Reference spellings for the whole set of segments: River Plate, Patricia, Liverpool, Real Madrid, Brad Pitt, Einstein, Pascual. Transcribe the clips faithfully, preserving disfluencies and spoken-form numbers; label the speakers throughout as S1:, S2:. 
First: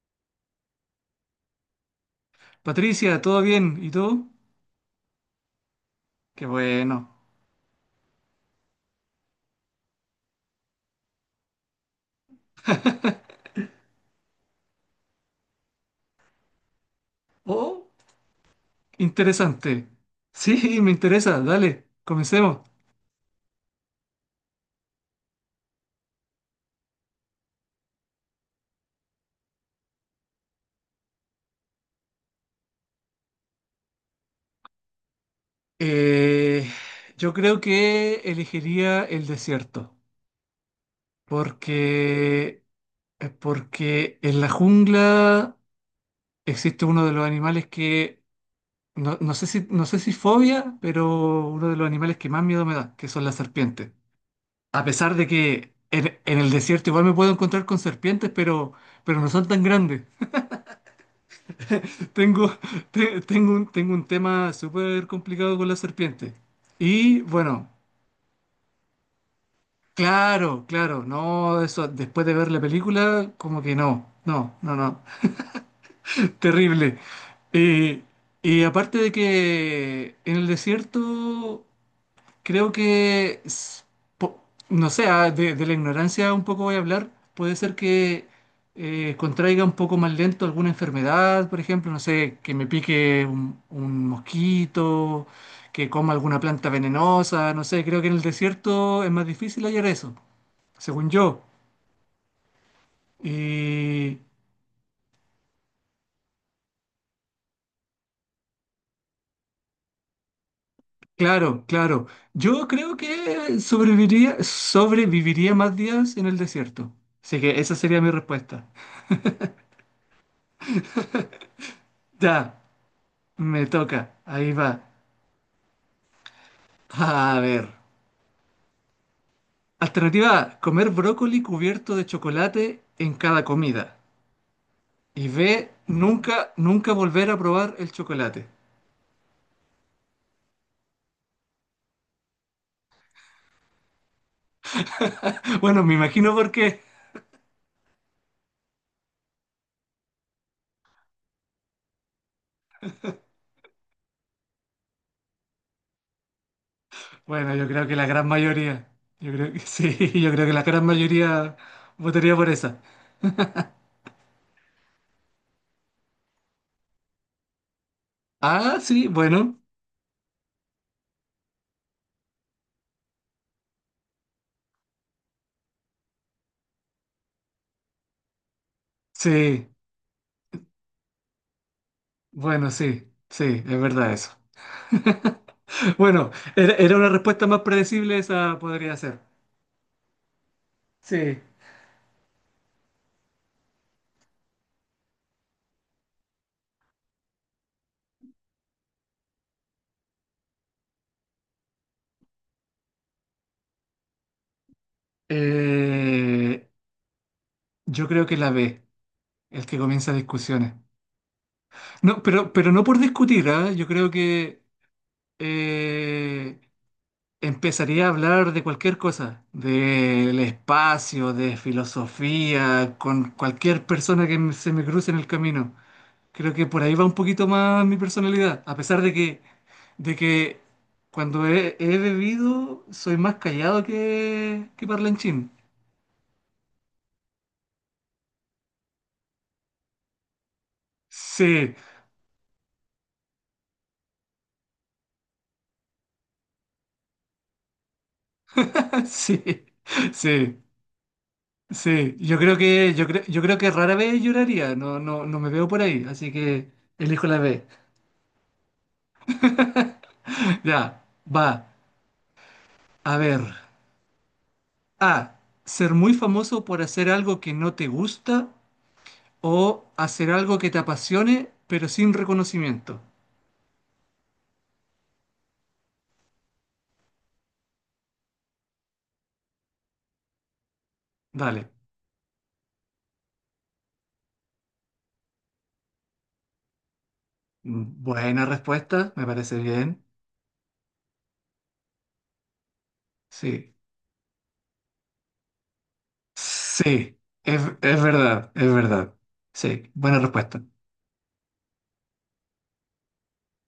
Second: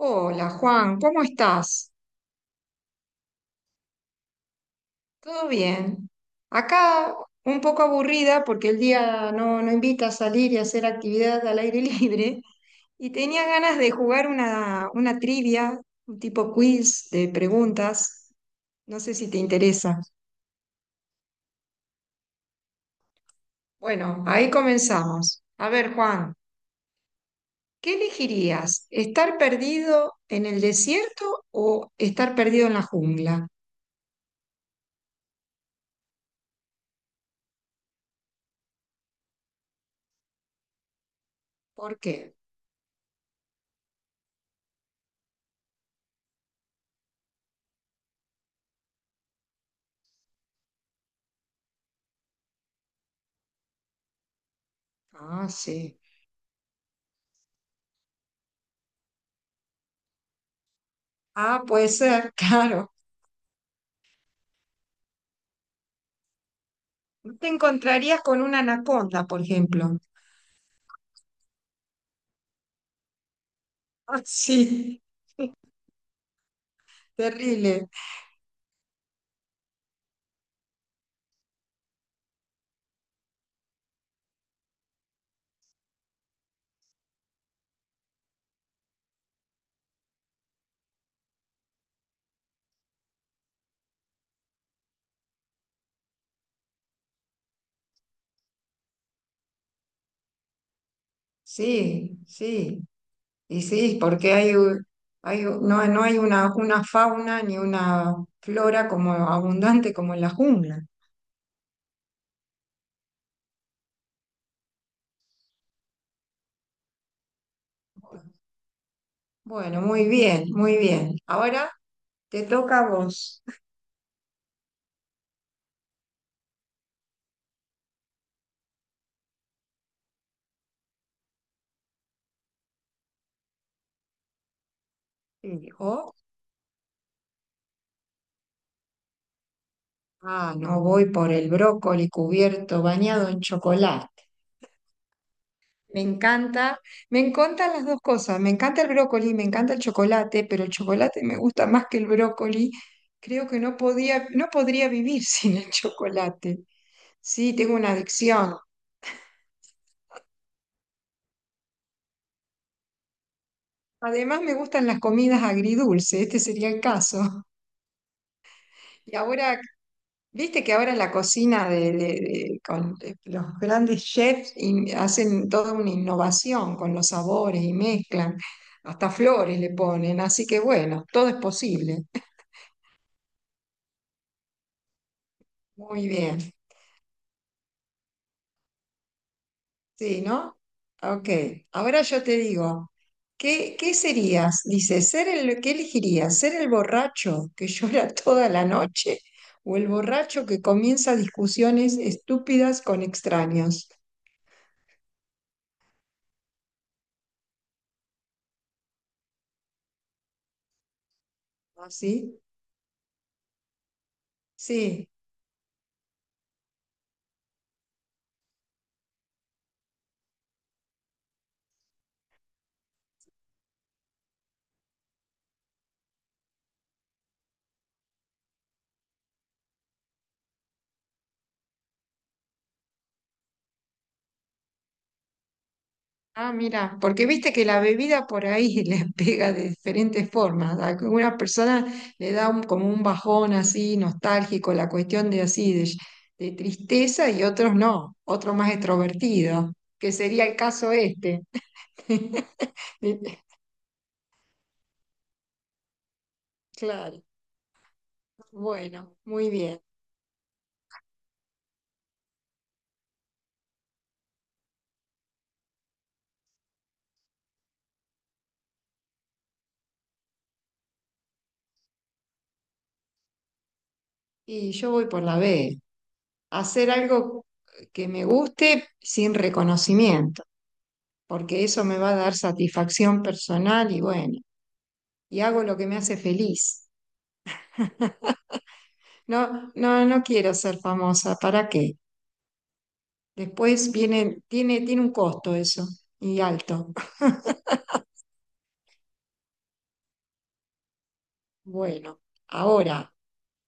S1: Hola Juan, ¿cómo estás?
S2: Patricia, ¿todo bien? ¿Y tú?
S1: ¿Todo bien?
S2: Qué bueno.
S1: Acá un poco aburrida porque el día no, no invita a salir y hacer actividad al aire libre y tenía ganas de jugar una, una trivia, un tipo quiz de
S2: Oh,
S1: preguntas. No sé si te
S2: interesante.
S1: interesa.
S2: Sí, me interesa. Dale, comencemos.
S1: Bueno, ahí comenzamos. A ver Juan, ¿qué elegirías? ¿Estar perdido en el desierto o estar perdido en la jungla?
S2: Eh, yo creo que elegiría el desierto,
S1: ¿Por qué?
S2: porque, eh, porque en la jungla existe uno de los animales que, no, no sé si, no sé si fobia, pero uno de los animales que más miedo me da, que son las serpientes. A pesar de
S1: Ah,
S2: que
S1: sí.
S2: en, en el desierto igual me puedo encontrar con serpientes, pero, pero no son tan grandes.
S1: Ah, puede ser,
S2: Tengo,
S1: claro.
S2: te- tengo un, tengo un tema súper complicado con la serpiente. Y
S1: Te
S2: bueno,
S1: encontrarías con una anaconda, por ejemplo.
S2: claro, claro, no, eso después de ver la película, como que no,
S1: Ah,
S2: no, no,
S1: sí,
S2: no, terrible.
S1: terrible.
S2: Y, y aparte de que en el desierto creo que, s- po- no sé, ah, de, de la ignorancia un poco voy a hablar. Puede ser que eh, contraiga un poco más lento alguna enfermedad, por ejemplo, no sé, que me pique un, un mosquito, que coma alguna planta venenosa, no sé, creo que en el desierto es más difícil hallar eso, según yo.
S1: Sí, sí. Y sí,
S2: Y
S1: porque hay, u- hay u- no, no hay una, una fauna ni una flora como abundante como en la jungla.
S2: claro, claro, yo creo que sobreviviría, sobreviviría más días en el desierto. Así que esa sería mi respuesta.
S1: Bueno, muy bien, muy bien. Ahora te
S2: Ya.
S1: toca a vos.
S2: Me toca, ahí va. A ver. Alternativa A, comer brócoli cubierto de chocolate en cada comida. Y
S1: Sí,
S2: B,
S1: o-
S2: nunca, nunca volver a probar el chocolate.
S1: ah, no voy por el brócoli cubierto, bañado en chocolate.
S2: Bueno, me
S1: Me
S2: imagino por qué.
S1: encanta, me encantan las dos cosas. Me encanta el brócoli, me encanta el chocolate, pero el chocolate me gusta más que el brócoli. Creo que no podía, no podría vivir sin el chocolate.
S2: Bueno,
S1: Sí,
S2: yo
S1: tengo
S2: creo
S1: una
S2: que la gran
S1: adicción.
S2: mayoría. Yo creo que sí, yo creo que la gran mayoría votaría por esa.
S1: Además, me gustan las comidas agridulces, este sería el caso.
S2: Ah, sí,
S1: Y
S2: bueno.
S1: ahora, viste que ahora en la cocina de, de- de- con de los grandes chefs in- hacen toda una innovación con los sabores y mezclan, hasta flores
S2: Sí,
S1: le ponen, así que bueno, todo es posible.
S2: bueno, sí, sí, es verdad eso.
S1: Muy
S2: Bueno,
S1: bien.
S2: era, era una respuesta más predecible, esa podría ser.
S1: Sí, ¿no? Ok.
S2: Sí.
S1: Ahora yo te digo, ¿qué, qué serías? Dice, ser el, ¿qué elegirías? ¿Ser el borracho que llora toda la noche o el borracho que comienza discusiones estúpidas con extraños?
S2: Eh, Yo creo que la B, el que comienza discusiones. No,
S1: ¿Así?
S2: pero, pero no por discutir, ¿ah? Yo creo que
S1: Sí, sí.
S2: eh, empezaría a hablar de cualquier cosa, del espacio, de filosofía, con cualquier persona que me- se me cruce en el camino. Creo que por ahí va un poquito más mi personalidad, a pesar de que, de que cuando he, he bebido soy más callado que, que parlanchín.
S1: Ah, mira, porque viste que la bebida por ahí le pega de diferentes formas. A alguna
S2: Sí,
S1: persona le da un- como un bajón así nostálgico, la cuestión de así, de, de tristeza, y otros no, otro más
S2: sí,
S1: extrovertido, que sería el
S2: sí.
S1: caso este.
S2: Sí, yo creo que, yo creo, yo creo que rara vez lloraría, no, no, no me veo por ahí, así que
S1: Claro,
S2: elijo la B.
S1: bueno, muy bien.
S2: Ya, va, a ver. A, ser muy famoso por hacer algo que no te gusta o hacer algo que te apasione, pero sin reconocimiento.
S1: Y yo voy por la B, hacer algo que me guste sin reconocimiento, porque
S2: Dale.
S1: eso me va a dar satisfacción personal y bueno, y hago lo que me hace feliz.
S2: Mm, buena respuesta, me parece
S1: No,
S2: bien.
S1: no, no quiero ser famosa, ¿para qué?
S2: Sí.
S1: Después viene, tiene, tiene un costo eso, y alto.
S2: Sí, es, es verdad, es verdad. Sí, buena respuesta.
S1: Bueno, ahora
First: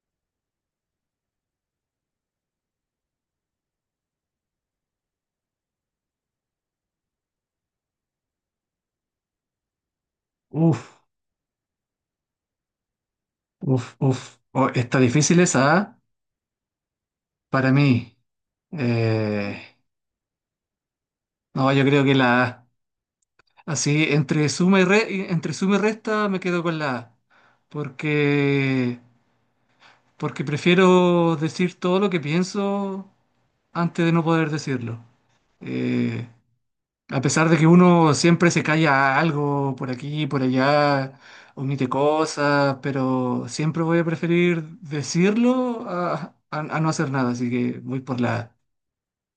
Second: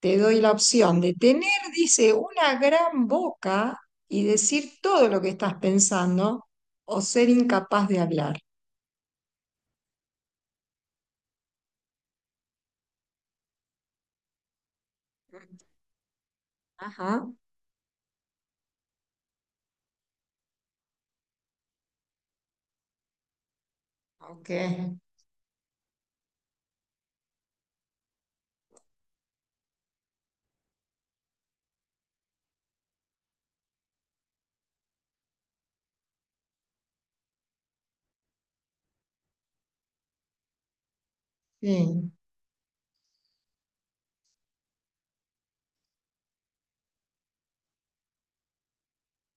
S1: te doy la opción de tener, dice, una gran boca y decir todo lo que estás pensando o ser incapaz de hablar.
S2: Uf, uf, uf. Oh, está difícil esa, ¿ah?
S1: Ajá,
S2: Para mí, eh, no, yo creo que la, así, entre
S1: ok,
S2: suma y re- entre suma y resta me quedo con la A, porque, porque prefiero decir todo lo que pienso antes de no poder decirlo. Eh, a pesar de que uno siempre se calla algo por aquí, por allá, omite
S1: sí.
S2: cosas, pero siempre voy a preferir decirlo a, a- a no hacer nada, así que voy por la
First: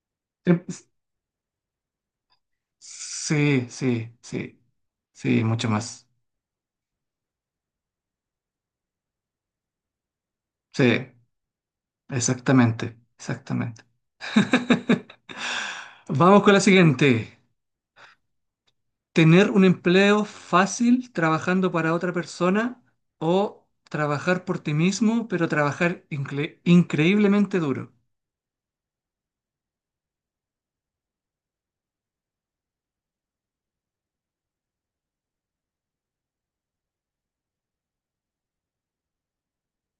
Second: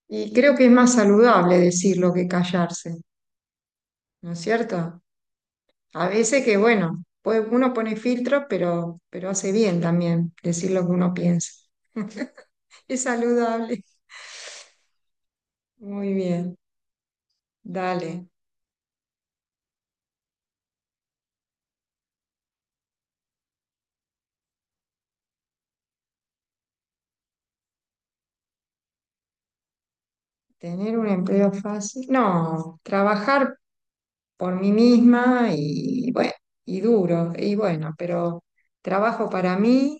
S1: Y creo
S2: A.
S1: que es más saludable decirlo que callarse,
S2: Sí, sí,
S1: ¿no es
S2: sí,
S1: cierto?
S2: sí, mucho más.
S1: A veces que, bueno, pues uno pone filtros, pero, pero hace bien también decir lo que
S2: Sí,
S1: uno piensa.
S2: exactamente,
S1: Es
S2: exactamente.
S1: saludable. Muy
S2: Vamos con
S1: bien,
S2: la siguiente.
S1: dale.
S2: ¿Tener un empleo fácil trabajando para otra persona o trabajar por ti mismo, pero trabajar incre- increíblemente duro?
S1: Tener un empleo fácil. No, trabajar por mí misma y bueno, y duro, y bueno, pero trabajo para mí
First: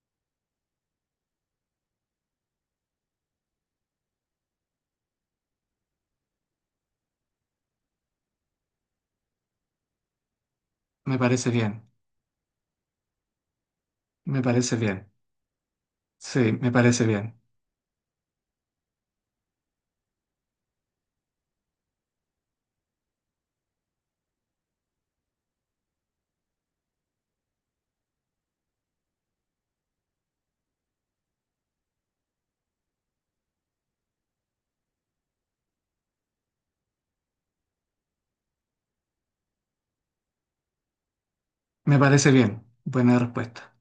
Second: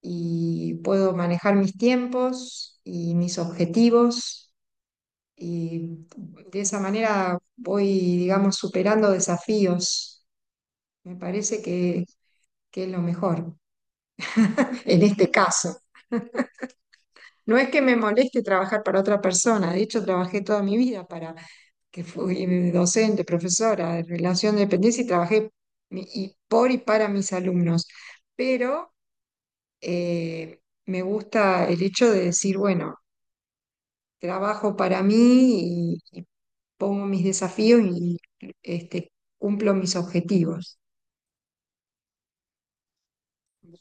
S1: y puedo manejar mis tiempos y mis objetivos y de esa manera voy, digamos, superando desafíos. Me
S2: Me parece
S1: parece
S2: bien,
S1: que que es lo mejor
S2: me parece
S1: en
S2: bien.
S1: este caso.
S2: Sí, me parece bien,
S1: No es que me moleste trabajar para otra persona, de hecho trabajé toda mi vida para que fui docente, profesora de relación de dependencia y trabajé mi- y por y para mis alumnos, pero eh, me gusta el hecho de decir, bueno, trabajo para mí y, y pongo mis desafíos y este, cumplo mis objetivos.
S2: me parece bien. Buena respuesta.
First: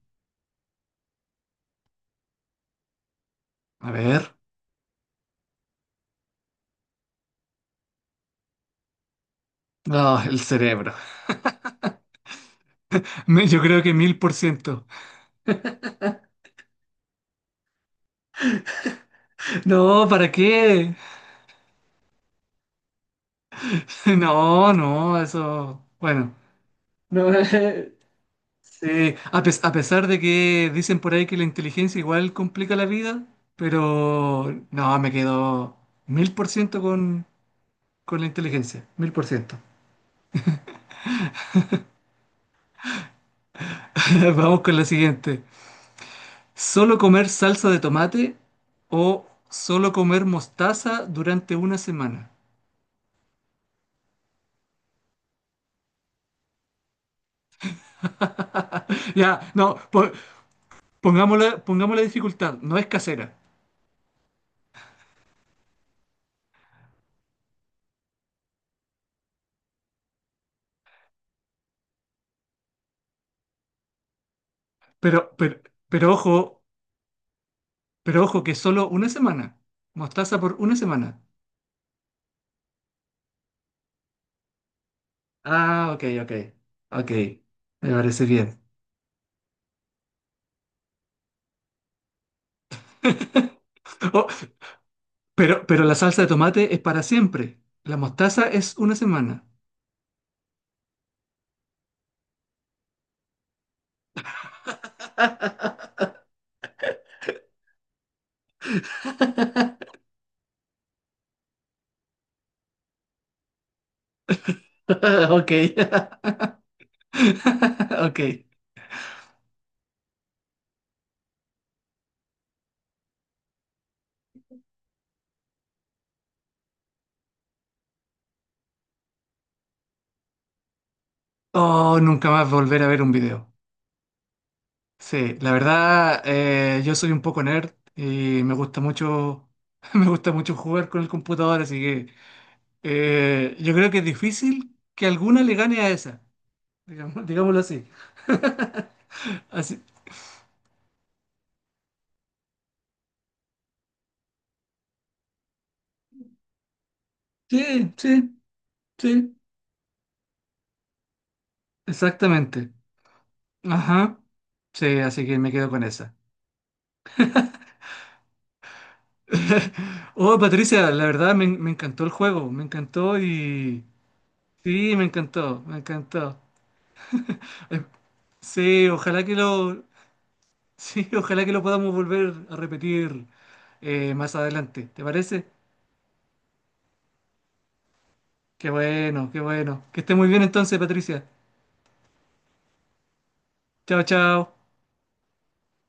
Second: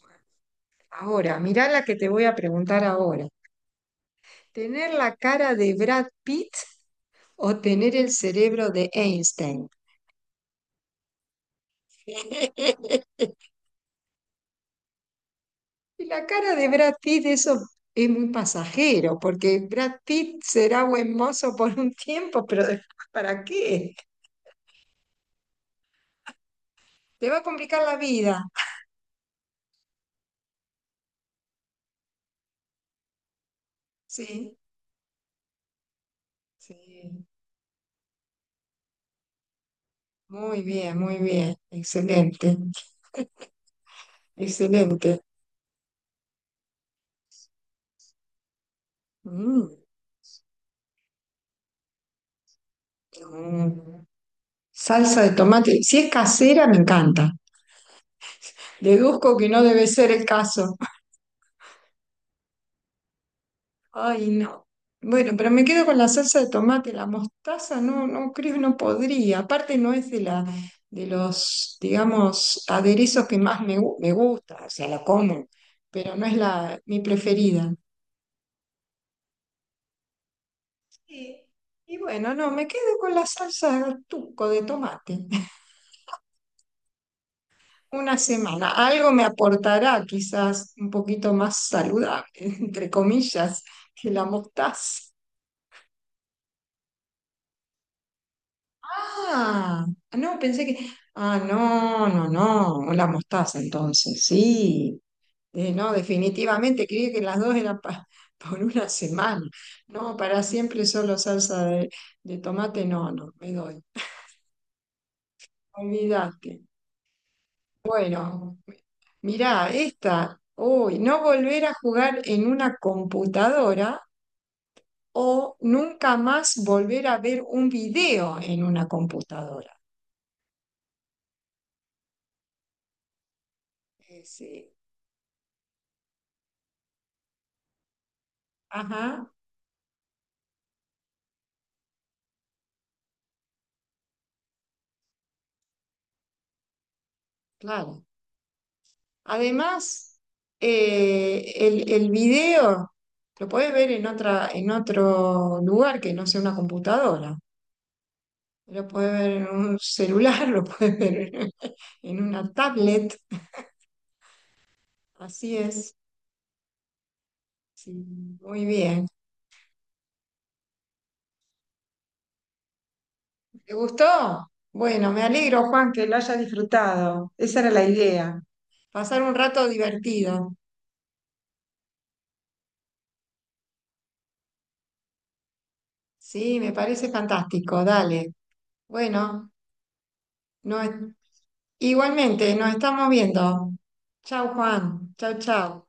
S1: Ahora, mirá la que te voy a preguntar ahora.
S2: A ver.
S1: ¿Tener la cara de Brad Pitt o tener el cerebro de Einstein?
S2: Ah, el cerebro. Me- Yo creo que mil por ciento.
S1: Y la cara de Brad Pitt, eso es muy pasajero, porque Brad
S2: No, ¿para
S1: Pitt será
S2: qué?
S1: buen mozo por un tiempo, pero después, ¿para qué?
S2: No, no, eso, bueno,
S1: Te
S2: no,
S1: va a complicar la vida.
S2: sí, a, pes- a pesar de que dicen por ahí que la inteligencia igual complica la vida,
S1: Sí,
S2: pero no, me quedo mil por ciento con,
S1: sí.
S2: con la inteligencia, mil por ciento.
S1: Muy bien, muy bien. Excelente,
S2: Vamos con la
S1: excelente.
S2: siguiente. ¿Solo comer salsa de tomate o
S1: Mm,
S2: solo comer mostaza durante una semana?
S1: mm. Salsa de tomate. Si es casera, me encanta. Deduzco que
S2: Ya,
S1: no
S2: no,
S1: debe
S2: po-
S1: ser el caso.
S2: pongámosle, pongamos la dificultad, no es casera,
S1: Ay, no. Bueno, pero me quedo con la salsa de tomate, la mostaza, no, no creo, no podría. Aparte no es de la, de los, digamos, aderezos que más me, gu- me gusta, o sea, la
S2: pero,
S1: como,
S2: pero, pero
S1: pero no es
S2: ojo.
S1: la, mi preferida.
S2: Pero ojo, que solo una semana. Mostaza por una semana.
S1: Y, y bueno, no, me quedo con la salsa tuco de tomate.
S2: Ah, ok, ok. Ok. Me
S1: Una
S2: parece bien.
S1: semana, algo me aportará quizás un poquito más saludable, entre comillas, que la
S2: Oh,
S1: mostaza.
S2: pero, pero la salsa de tomate es para siempre. La mostaza es una semana.
S1: Ah, no, pensé que. Ah, no, no, no, la mostaza entonces, sí. Eh, no, definitivamente, creí que las dos eran pa- por una semana. No, para siempre solo salsa de, de tomate, no, no, me doy.
S2: Ok.
S1: Olvídate.
S2: Ok.
S1: Bueno, mirá, esta. Uy, no volver a jugar en una computadora o nunca más volver a ver un video en una computadora.
S2: Oh, nunca más volver a ver un video.
S1: Eh, sí.
S2: Sí, la verdad, eh, yo soy un poco nerd y me gusta
S1: Ajá,
S2: mucho, me gusta mucho jugar con el computador, así que Eh, yo creo que es difícil que alguna le gane a esa, digamos- digámoslo así.
S1: claro.
S2: Así,
S1: Además, eh, el, el video lo podés ver en otra, en otro lugar que no sea una computadora.
S2: sí, sí,
S1: Lo podés ver
S2: sí,
S1: en un celular, lo podés ver en una
S2: exactamente.
S1: tablet.
S2: Ajá, sí, así que me
S1: Así
S2: quedo con
S1: es.
S2: esa.
S1: Sí, muy bien.
S2: Oh, Patricia, la verdad me, me encantó el juego, me encantó
S1: ¿Te
S2: y...
S1: gustó?
S2: Sí, me
S1: Bueno, me
S2: encantó,
S1: alegro,
S2: me
S1: Juan, que lo hayas
S2: encantó.
S1: disfrutado. Esa era
S2: Eh,
S1: la idea.
S2: Sí,
S1: Pasar
S2: ojalá que
S1: un rato
S2: lo...
S1: divertido.
S2: Sí, ojalá que lo podamos volver a repetir eh, más adelante, ¿te parece?
S1: Sí, me parece fantástico. Dale.
S2: Qué bueno, qué
S1: Bueno,
S2: bueno. Que esté muy bien
S1: no,
S2: entonces, Patricia.
S1: igualmente, nos estamos viendo.
S2: Chao,
S1: Chau,
S2: chao.
S1: Juan. Chau, chau.